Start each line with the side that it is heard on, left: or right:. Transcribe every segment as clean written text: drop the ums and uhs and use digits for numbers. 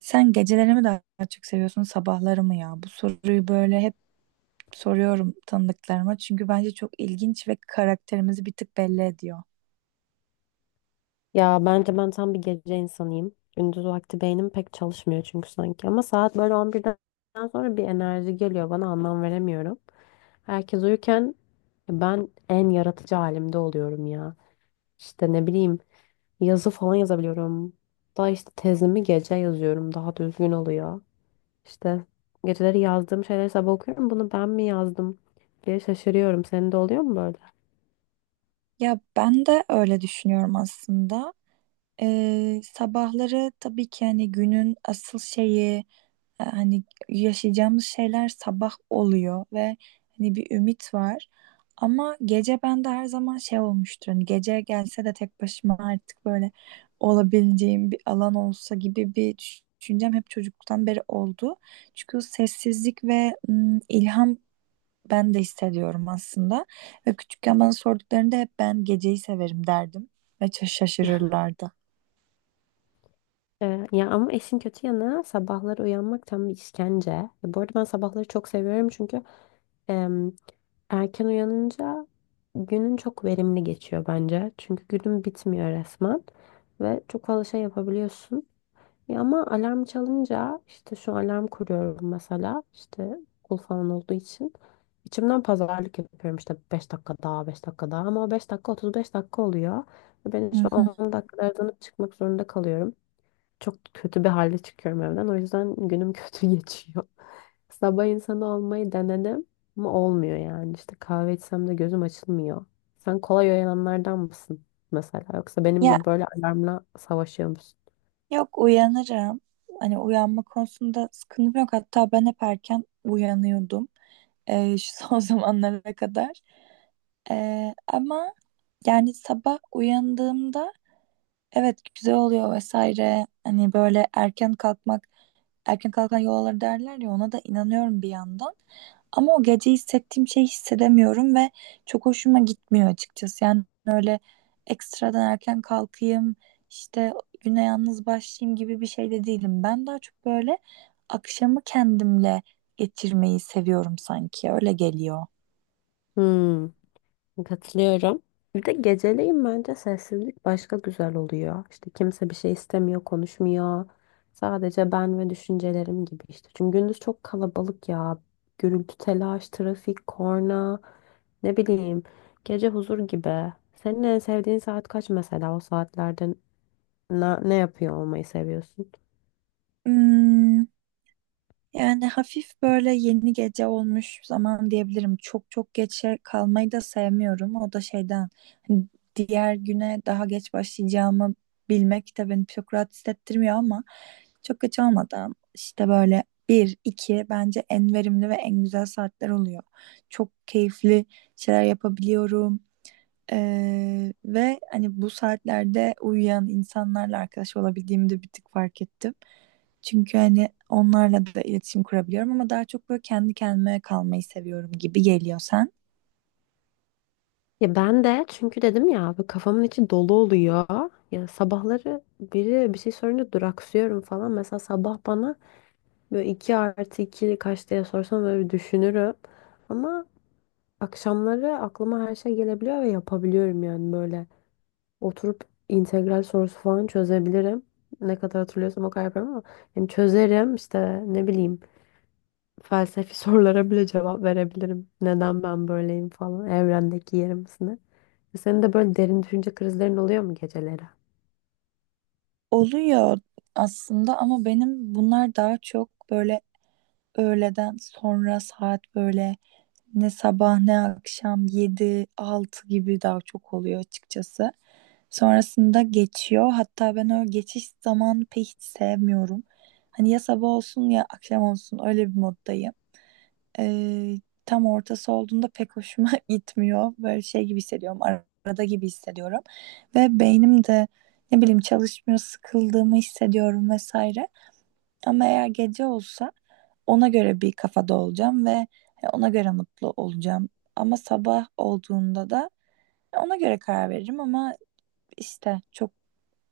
right: Sen geceleri mi daha çok seviyorsun, sabahları mı ya? Bu soruyu böyle hep soruyorum tanıdıklarıma çünkü bence çok ilginç ve karakterimizi bir tık belli ediyor.
left: Ya bence ben tam bir gece insanıyım. Gündüz vakti beynim pek çalışmıyor çünkü sanki. Ama saat böyle on birden sonra bir enerji geliyor bana anlam veremiyorum. Herkes uyurken ben en yaratıcı halimde oluyorum ya. İşte ne bileyim yazı falan yazabiliyorum. Daha işte tezimi gece yazıyorum daha düzgün oluyor. İşte geceleri yazdığım şeyleri sabah okuyorum. Bunu ben mi yazdım diye şaşırıyorum. Senin de oluyor mu böyle?
right: Ya ben de öyle düşünüyorum aslında. Sabahları tabii ki hani günün asıl şeyi, hani yaşayacağımız şeyler sabah oluyor ve hani bir ümit var. Ama gece bende her zaman şey olmuştur. Hani gece gelse de tek başıma artık böyle olabileceğim bir alan olsa gibi bir düşüncem hep çocukluktan beri oldu. Çünkü o sessizlik ve ilham ben de hissediyorum aslında. Ve küçükken bana sorduklarında hep ben geceyi severim derdim. Ve şaşırırlardı.
left: Ya ama işin kötü yanı sabahları uyanmak tam bir işkence. Ya bu arada ben sabahları çok seviyorum çünkü em, erken uyanınca günün çok verimli geçiyor bence. Çünkü günün bitmiyor resmen ve çok fazla şey yapabiliyorsun. Ya ama alarm çalınca işte şu alarm kuruyorum mesela işte okul falan olduğu için. İçimden pazarlık yapıyorum işte 5 dakika daha 5 dakika daha ama o 5 dakika 35 dakika oluyor. Ve ben
right: Hı
left: şu
right: hı.
left: 10 dakikada uzanıp çıkmak zorunda kalıyorum, çok kötü bir halde çıkıyorum evden. O yüzden günüm kötü geçiyor. Sabah insanı olmayı denedim ama olmuyor yani. İşte kahve içsem de gözüm açılmıyor. Sen kolay uyananlardan mısın mesela? Yoksa benim
right: Ya,
left: gibi böyle alarmla savaşıyor musun?
right: yok, uyanırım. Hani uyanma konusunda sıkıntım yok. Hatta ben hep erken uyanıyordum. Şu son zamanlara kadar. Ama yani sabah uyandığımda evet, güzel oluyor vesaire. Hani böyle erken kalkmak, erken kalkan yol alır derler ya, ona da inanıyorum bir yandan. Ama o gece hissettiğim şeyi hissedemiyorum ve çok hoşuma gitmiyor açıkçası. Yani öyle ekstradan erken kalkayım, işte güne yalnız başlayayım gibi bir şey de değilim. Ben daha çok böyle akşamı kendimle geçirmeyi seviyorum sanki. Öyle geliyor.
left: Hmm. Katılıyorum. Bir de geceleyin bence sessizlik başka güzel oluyor. İşte kimse bir şey istemiyor, konuşmuyor. Sadece ben ve düşüncelerim gibi işte. Çünkü gündüz çok kalabalık ya. Gürültü, telaş, trafik, korna, ne bileyim. Gece huzur gibi. Senin en sevdiğin saat kaç mesela? O saatlerde ne yapıyor olmayı seviyorsun?
right: Hmm. Yani hafif böyle yeni gece olmuş zaman diyebilirim. Çok çok geçe kalmayı da sevmiyorum. O da şeyden, hani diğer güne daha geç başlayacağımı bilmek de beni çok rahat hissettirmiyor ama çok geç olmadan işte böyle bir, iki bence en verimli ve en güzel saatler oluyor. Çok keyifli şeyler yapabiliyorum. Ve hani bu saatlerde uyuyan insanlarla arkadaş olabildiğimi de bir tık fark ettim. Çünkü hani onlarla da iletişim kurabiliyorum ama daha çok böyle kendi kendime kalmayı seviyorum gibi geliyor sen.
left: Ya ben de çünkü dedim ya bu kafamın içi dolu oluyor. Ya sabahları biri bir şey sorunca duraksıyorum falan. Mesela sabah bana böyle 2 artı 2 kaç diye sorsam böyle bir düşünürüm. Ama akşamları aklıma her şey gelebiliyor ve yapabiliyorum yani böyle. Oturup integral sorusu falan çözebilirim. Ne kadar hatırlıyorsam o kadar yaparım ama yani çözerim işte ne bileyim felsefi sorulara bile cevap verebilirim. Neden ben böyleyim falan. Evrendeki yerimiz ne? Senin de böyle derin düşünce krizlerin oluyor mu geceleri?
right: Oluyor aslında ama benim bunlar daha çok böyle öğleden sonra saat böyle ne sabah ne akşam yedi altı gibi daha çok oluyor açıkçası. Sonrasında geçiyor. Hatta ben o geçiş zamanı pek hiç sevmiyorum. Hani ya sabah olsun ya akşam olsun öyle bir moddayım. Ee, Tam ortası olduğunda pek hoşuma gitmiyor. Böyle şey gibi hissediyorum. Arada gibi hissediyorum. Ve beynim de ne bileyim çalışmıyor, sıkıldığımı hissediyorum vesaire. Ama eğer gece olsa ona göre bir kafada olacağım ve ona göre mutlu olacağım. Ama sabah olduğunda da ona göre karar veririm ama işte çok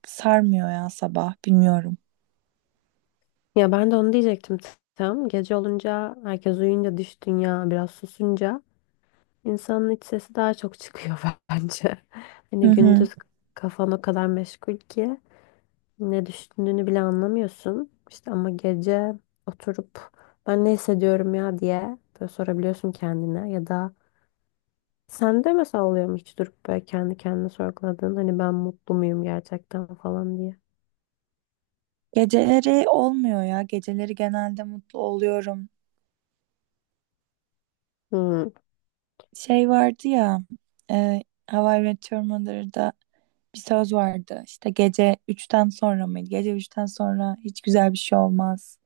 right: sarmıyor ya sabah, bilmiyorum.
left: Ya ben de onu diyecektim tam. Gece olunca, herkes uyuyunca, dış dünya biraz susunca insanın iç sesi daha çok çıkıyor bence.
right: Hı
left: Hani
right: hı.
left: gündüz kafan o kadar meşgul ki ne düşündüğünü bile anlamıyorsun. İşte ama gece oturup ben ne hissediyorum ya diye böyle sorabiliyorsun kendine, ya da sende mesela oluyor mu hiç durup böyle kendi kendine sorguladığın hani ben mutlu muyum gerçekten falan diye.
right: Geceleri olmuyor ya. Geceleri genelde mutlu oluyorum.
left: Hmm.
right: Şey vardı ya, e, How I Met Your Mother'da bir söz vardı. İşte gece üçten sonra mıydı? Gece üçten sonra hiç güzel bir şey olmaz.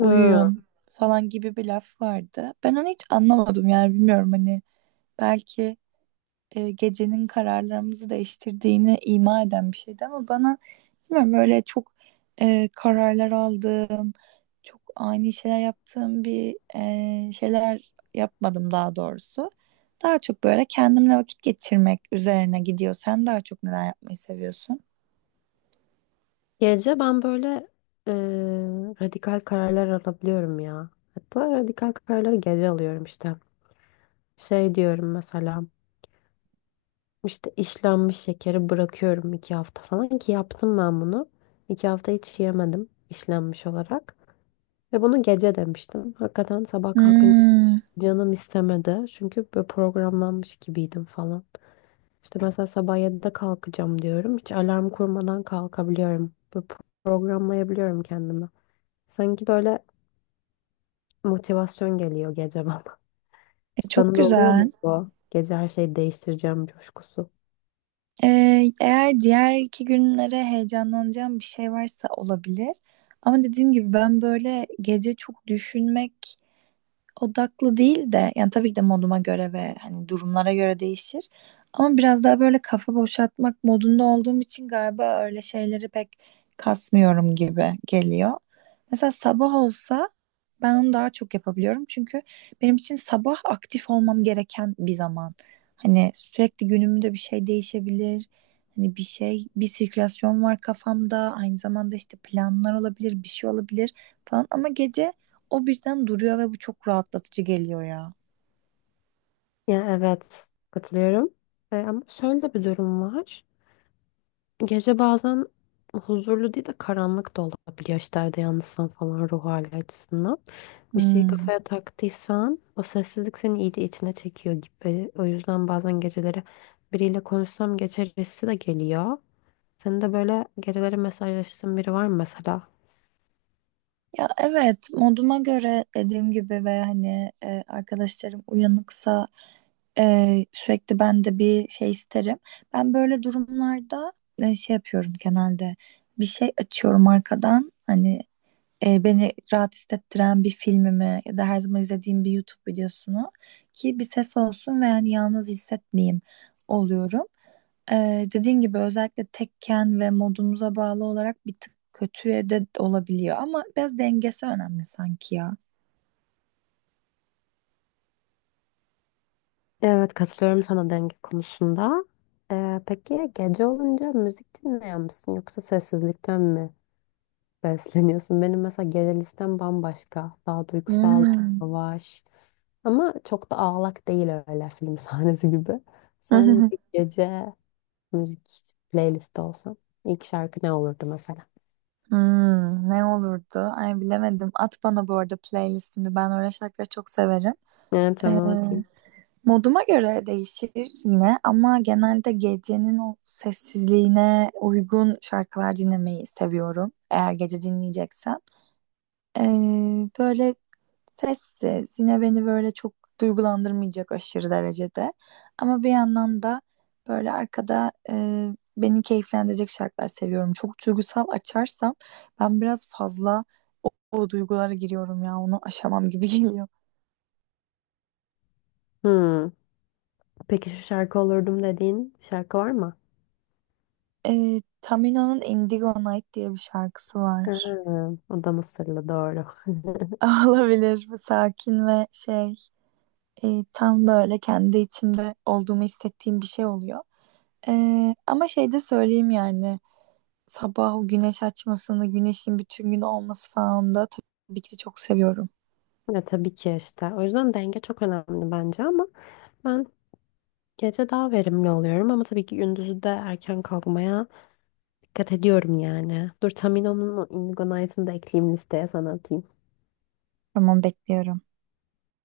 left: Hı.
right: falan gibi bir laf vardı. Ben onu hiç anlamadım yani bilmiyorum, hani belki gecenin kararlarımızı değiştirdiğini ima eden bir şeydi ama bana bilmiyorum, böyle çok kararlar aldığım, çok ani şeyler yaptığım bir şeyler yapmadım daha doğrusu. Daha çok böyle kendimle vakit geçirmek üzerine gidiyor. Sen daha çok neler yapmayı seviyorsun?
left: Gece ben böyle e, radikal kararlar alabiliyorum ya. Hatta radikal kararları gece alıyorum işte. Şey diyorum mesela işte işlenmiş şekeri bırakıyorum iki hafta falan ki yaptım ben bunu. İki hafta hiç yemedim işlenmiş olarak. Ve bunu gece demiştim. Hakikaten sabah kalkınca
right: Hmm.
left: hiç canım istemedi. Çünkü böyle programlanmış gibiydim falan. İşte mesela sabah 7'de kalkacağım diyorum. Hiç alarm kurmadan kalkabiliyorum. Böyle programlayabiliyorum kendimi. Sanki böyle motivasyon geliyor gece bana.
right: Çok
left: Sana da oluyor
right: güzel.
left: mu bu? Gece her şeyi değiştireceğim coşkusu.
right: E, Eğer diğer iki günlere heyecanlanacağım bir şey varsa olabilir. Ama dediğim gibi ben böyle gece çok düşünmek odaklı değil de yani tabii ki de moduma göre ve hani durumlara göre değişir. Ama biraz daha böyle kafa boşaltmak modunda olduğum için galiba öyle şeyleri pek kasmıyorum gibi geliyor. Mesela sabah olsa ben onu daha çok yapabiliyorum. Çünkü benim için sabah aktif olmam gereken bir zaman. Hani sürekli günümde bir şey değişebilir. Hani bir şey, bir sirkülasyon var kafamda. Aynı zamanda işte planlar olabilir, bir şey olabilir falan. Ama gece o birden duruyor ve bu çok rahatlatıcı geliyor ya.
left: Ya evet, katılıyorum. Ama şöyle de bir durum var. Gece bazen huzurlu değil de karanlık da olabiliyor. İşte evde yalnızsan falan ruh hali açısından. Bir şeyi
right: Hmm.
left: kafaya taktıysan o sessizlik seni iyice içine çekiyor gibi. O yüzden bazen geceleri biriyle konuşsam geçer hissi de geliyor. Senin de böyle geceleri mesajlaştığın biri var mı mesela?
right: Ya evet, moduma göre dediğim gibi ve hani arkadaşlarım uyanıksa sürekli ben de bir şey isterim. Ben böyle durumlarda şey yapıyorum genelde, bir şey açıyorum arkadan, hani beni rahat hissettiren bir filmimi ya da her zaman izlediğim bir YouTube videosunu, ki bir ses olsun ve yani yalnız hissetmeyeyim, oluyorum. Dediğin gibi özellikle tekken ve modumuza bağlı olarak bir tık kötüye de olabiliyor ama biraz dengesi önemli sanki ya.
left: Evet, katılıyorum sana denge konusunda. Peki gece olunca müzik dinleyen misin, yoksa sessizlikten mi besleniyorsun? Benim mesela genel listem bambaşka. Daha duygusal,
right: Hmm.
left: yavaş. Ama çok da ağlak değil, öyle film sahnesi gibi. Sen bir gece müzik playlisti olsan ilk şarkı ne olurdu mesela?
right: Hmm, ne olurdu? Ay, bilemedim. At bana bu arada playlistini. Ben öyle şarkıları çok severim.
left: Evet,
right: Ee,
left: tamam, atayım.
right: Moduma göre değişir yine ama genelde gecenin o sessizliğine uygun şarkılar dinlemeyi seviyorum. Eğer gece dinleyeceksem. Ee, Böyle sessiz. Yine beni böyle çok duygulandırmayacak aşırı derecede. Ama bir yandan da böyle arkada beni keyiflendirecek şarkılar seviyorum. Çok duygusal açarsam ben biraz fazla o duygulara giriyorum ya. Onu aşamam gibi geliyor.
left: Hmm. Peki şu şarkı olurdum dediğin şarkı var mı?
right: Tamino'nun Indigo Night diye bir şarkısı
left: Ha,
right: var.
left: o da Mısırlı doğru.
right: Olabilir, bu sakin ve şey, tam böyle kendi içimde olduğumu hissettiğim bir şey oluyor. Ama şey de söyleyeyim, yani sabah o güneş açmasını, güneşin bütün gün olması falan da tabii ki de çok seviyorum.
left: Ya tabii ki işte. O yüzden denge çok önemli bence, ama ben gece daha verimli oluyorum, ama tabii ki gündüzü de erken kalkmaya dikkat ediyorum yani. Dur, Tamino'nun o Indigo Knight'ını da ekleyeyim listeye, sana atayım.
right: Tamam, bekliyorum.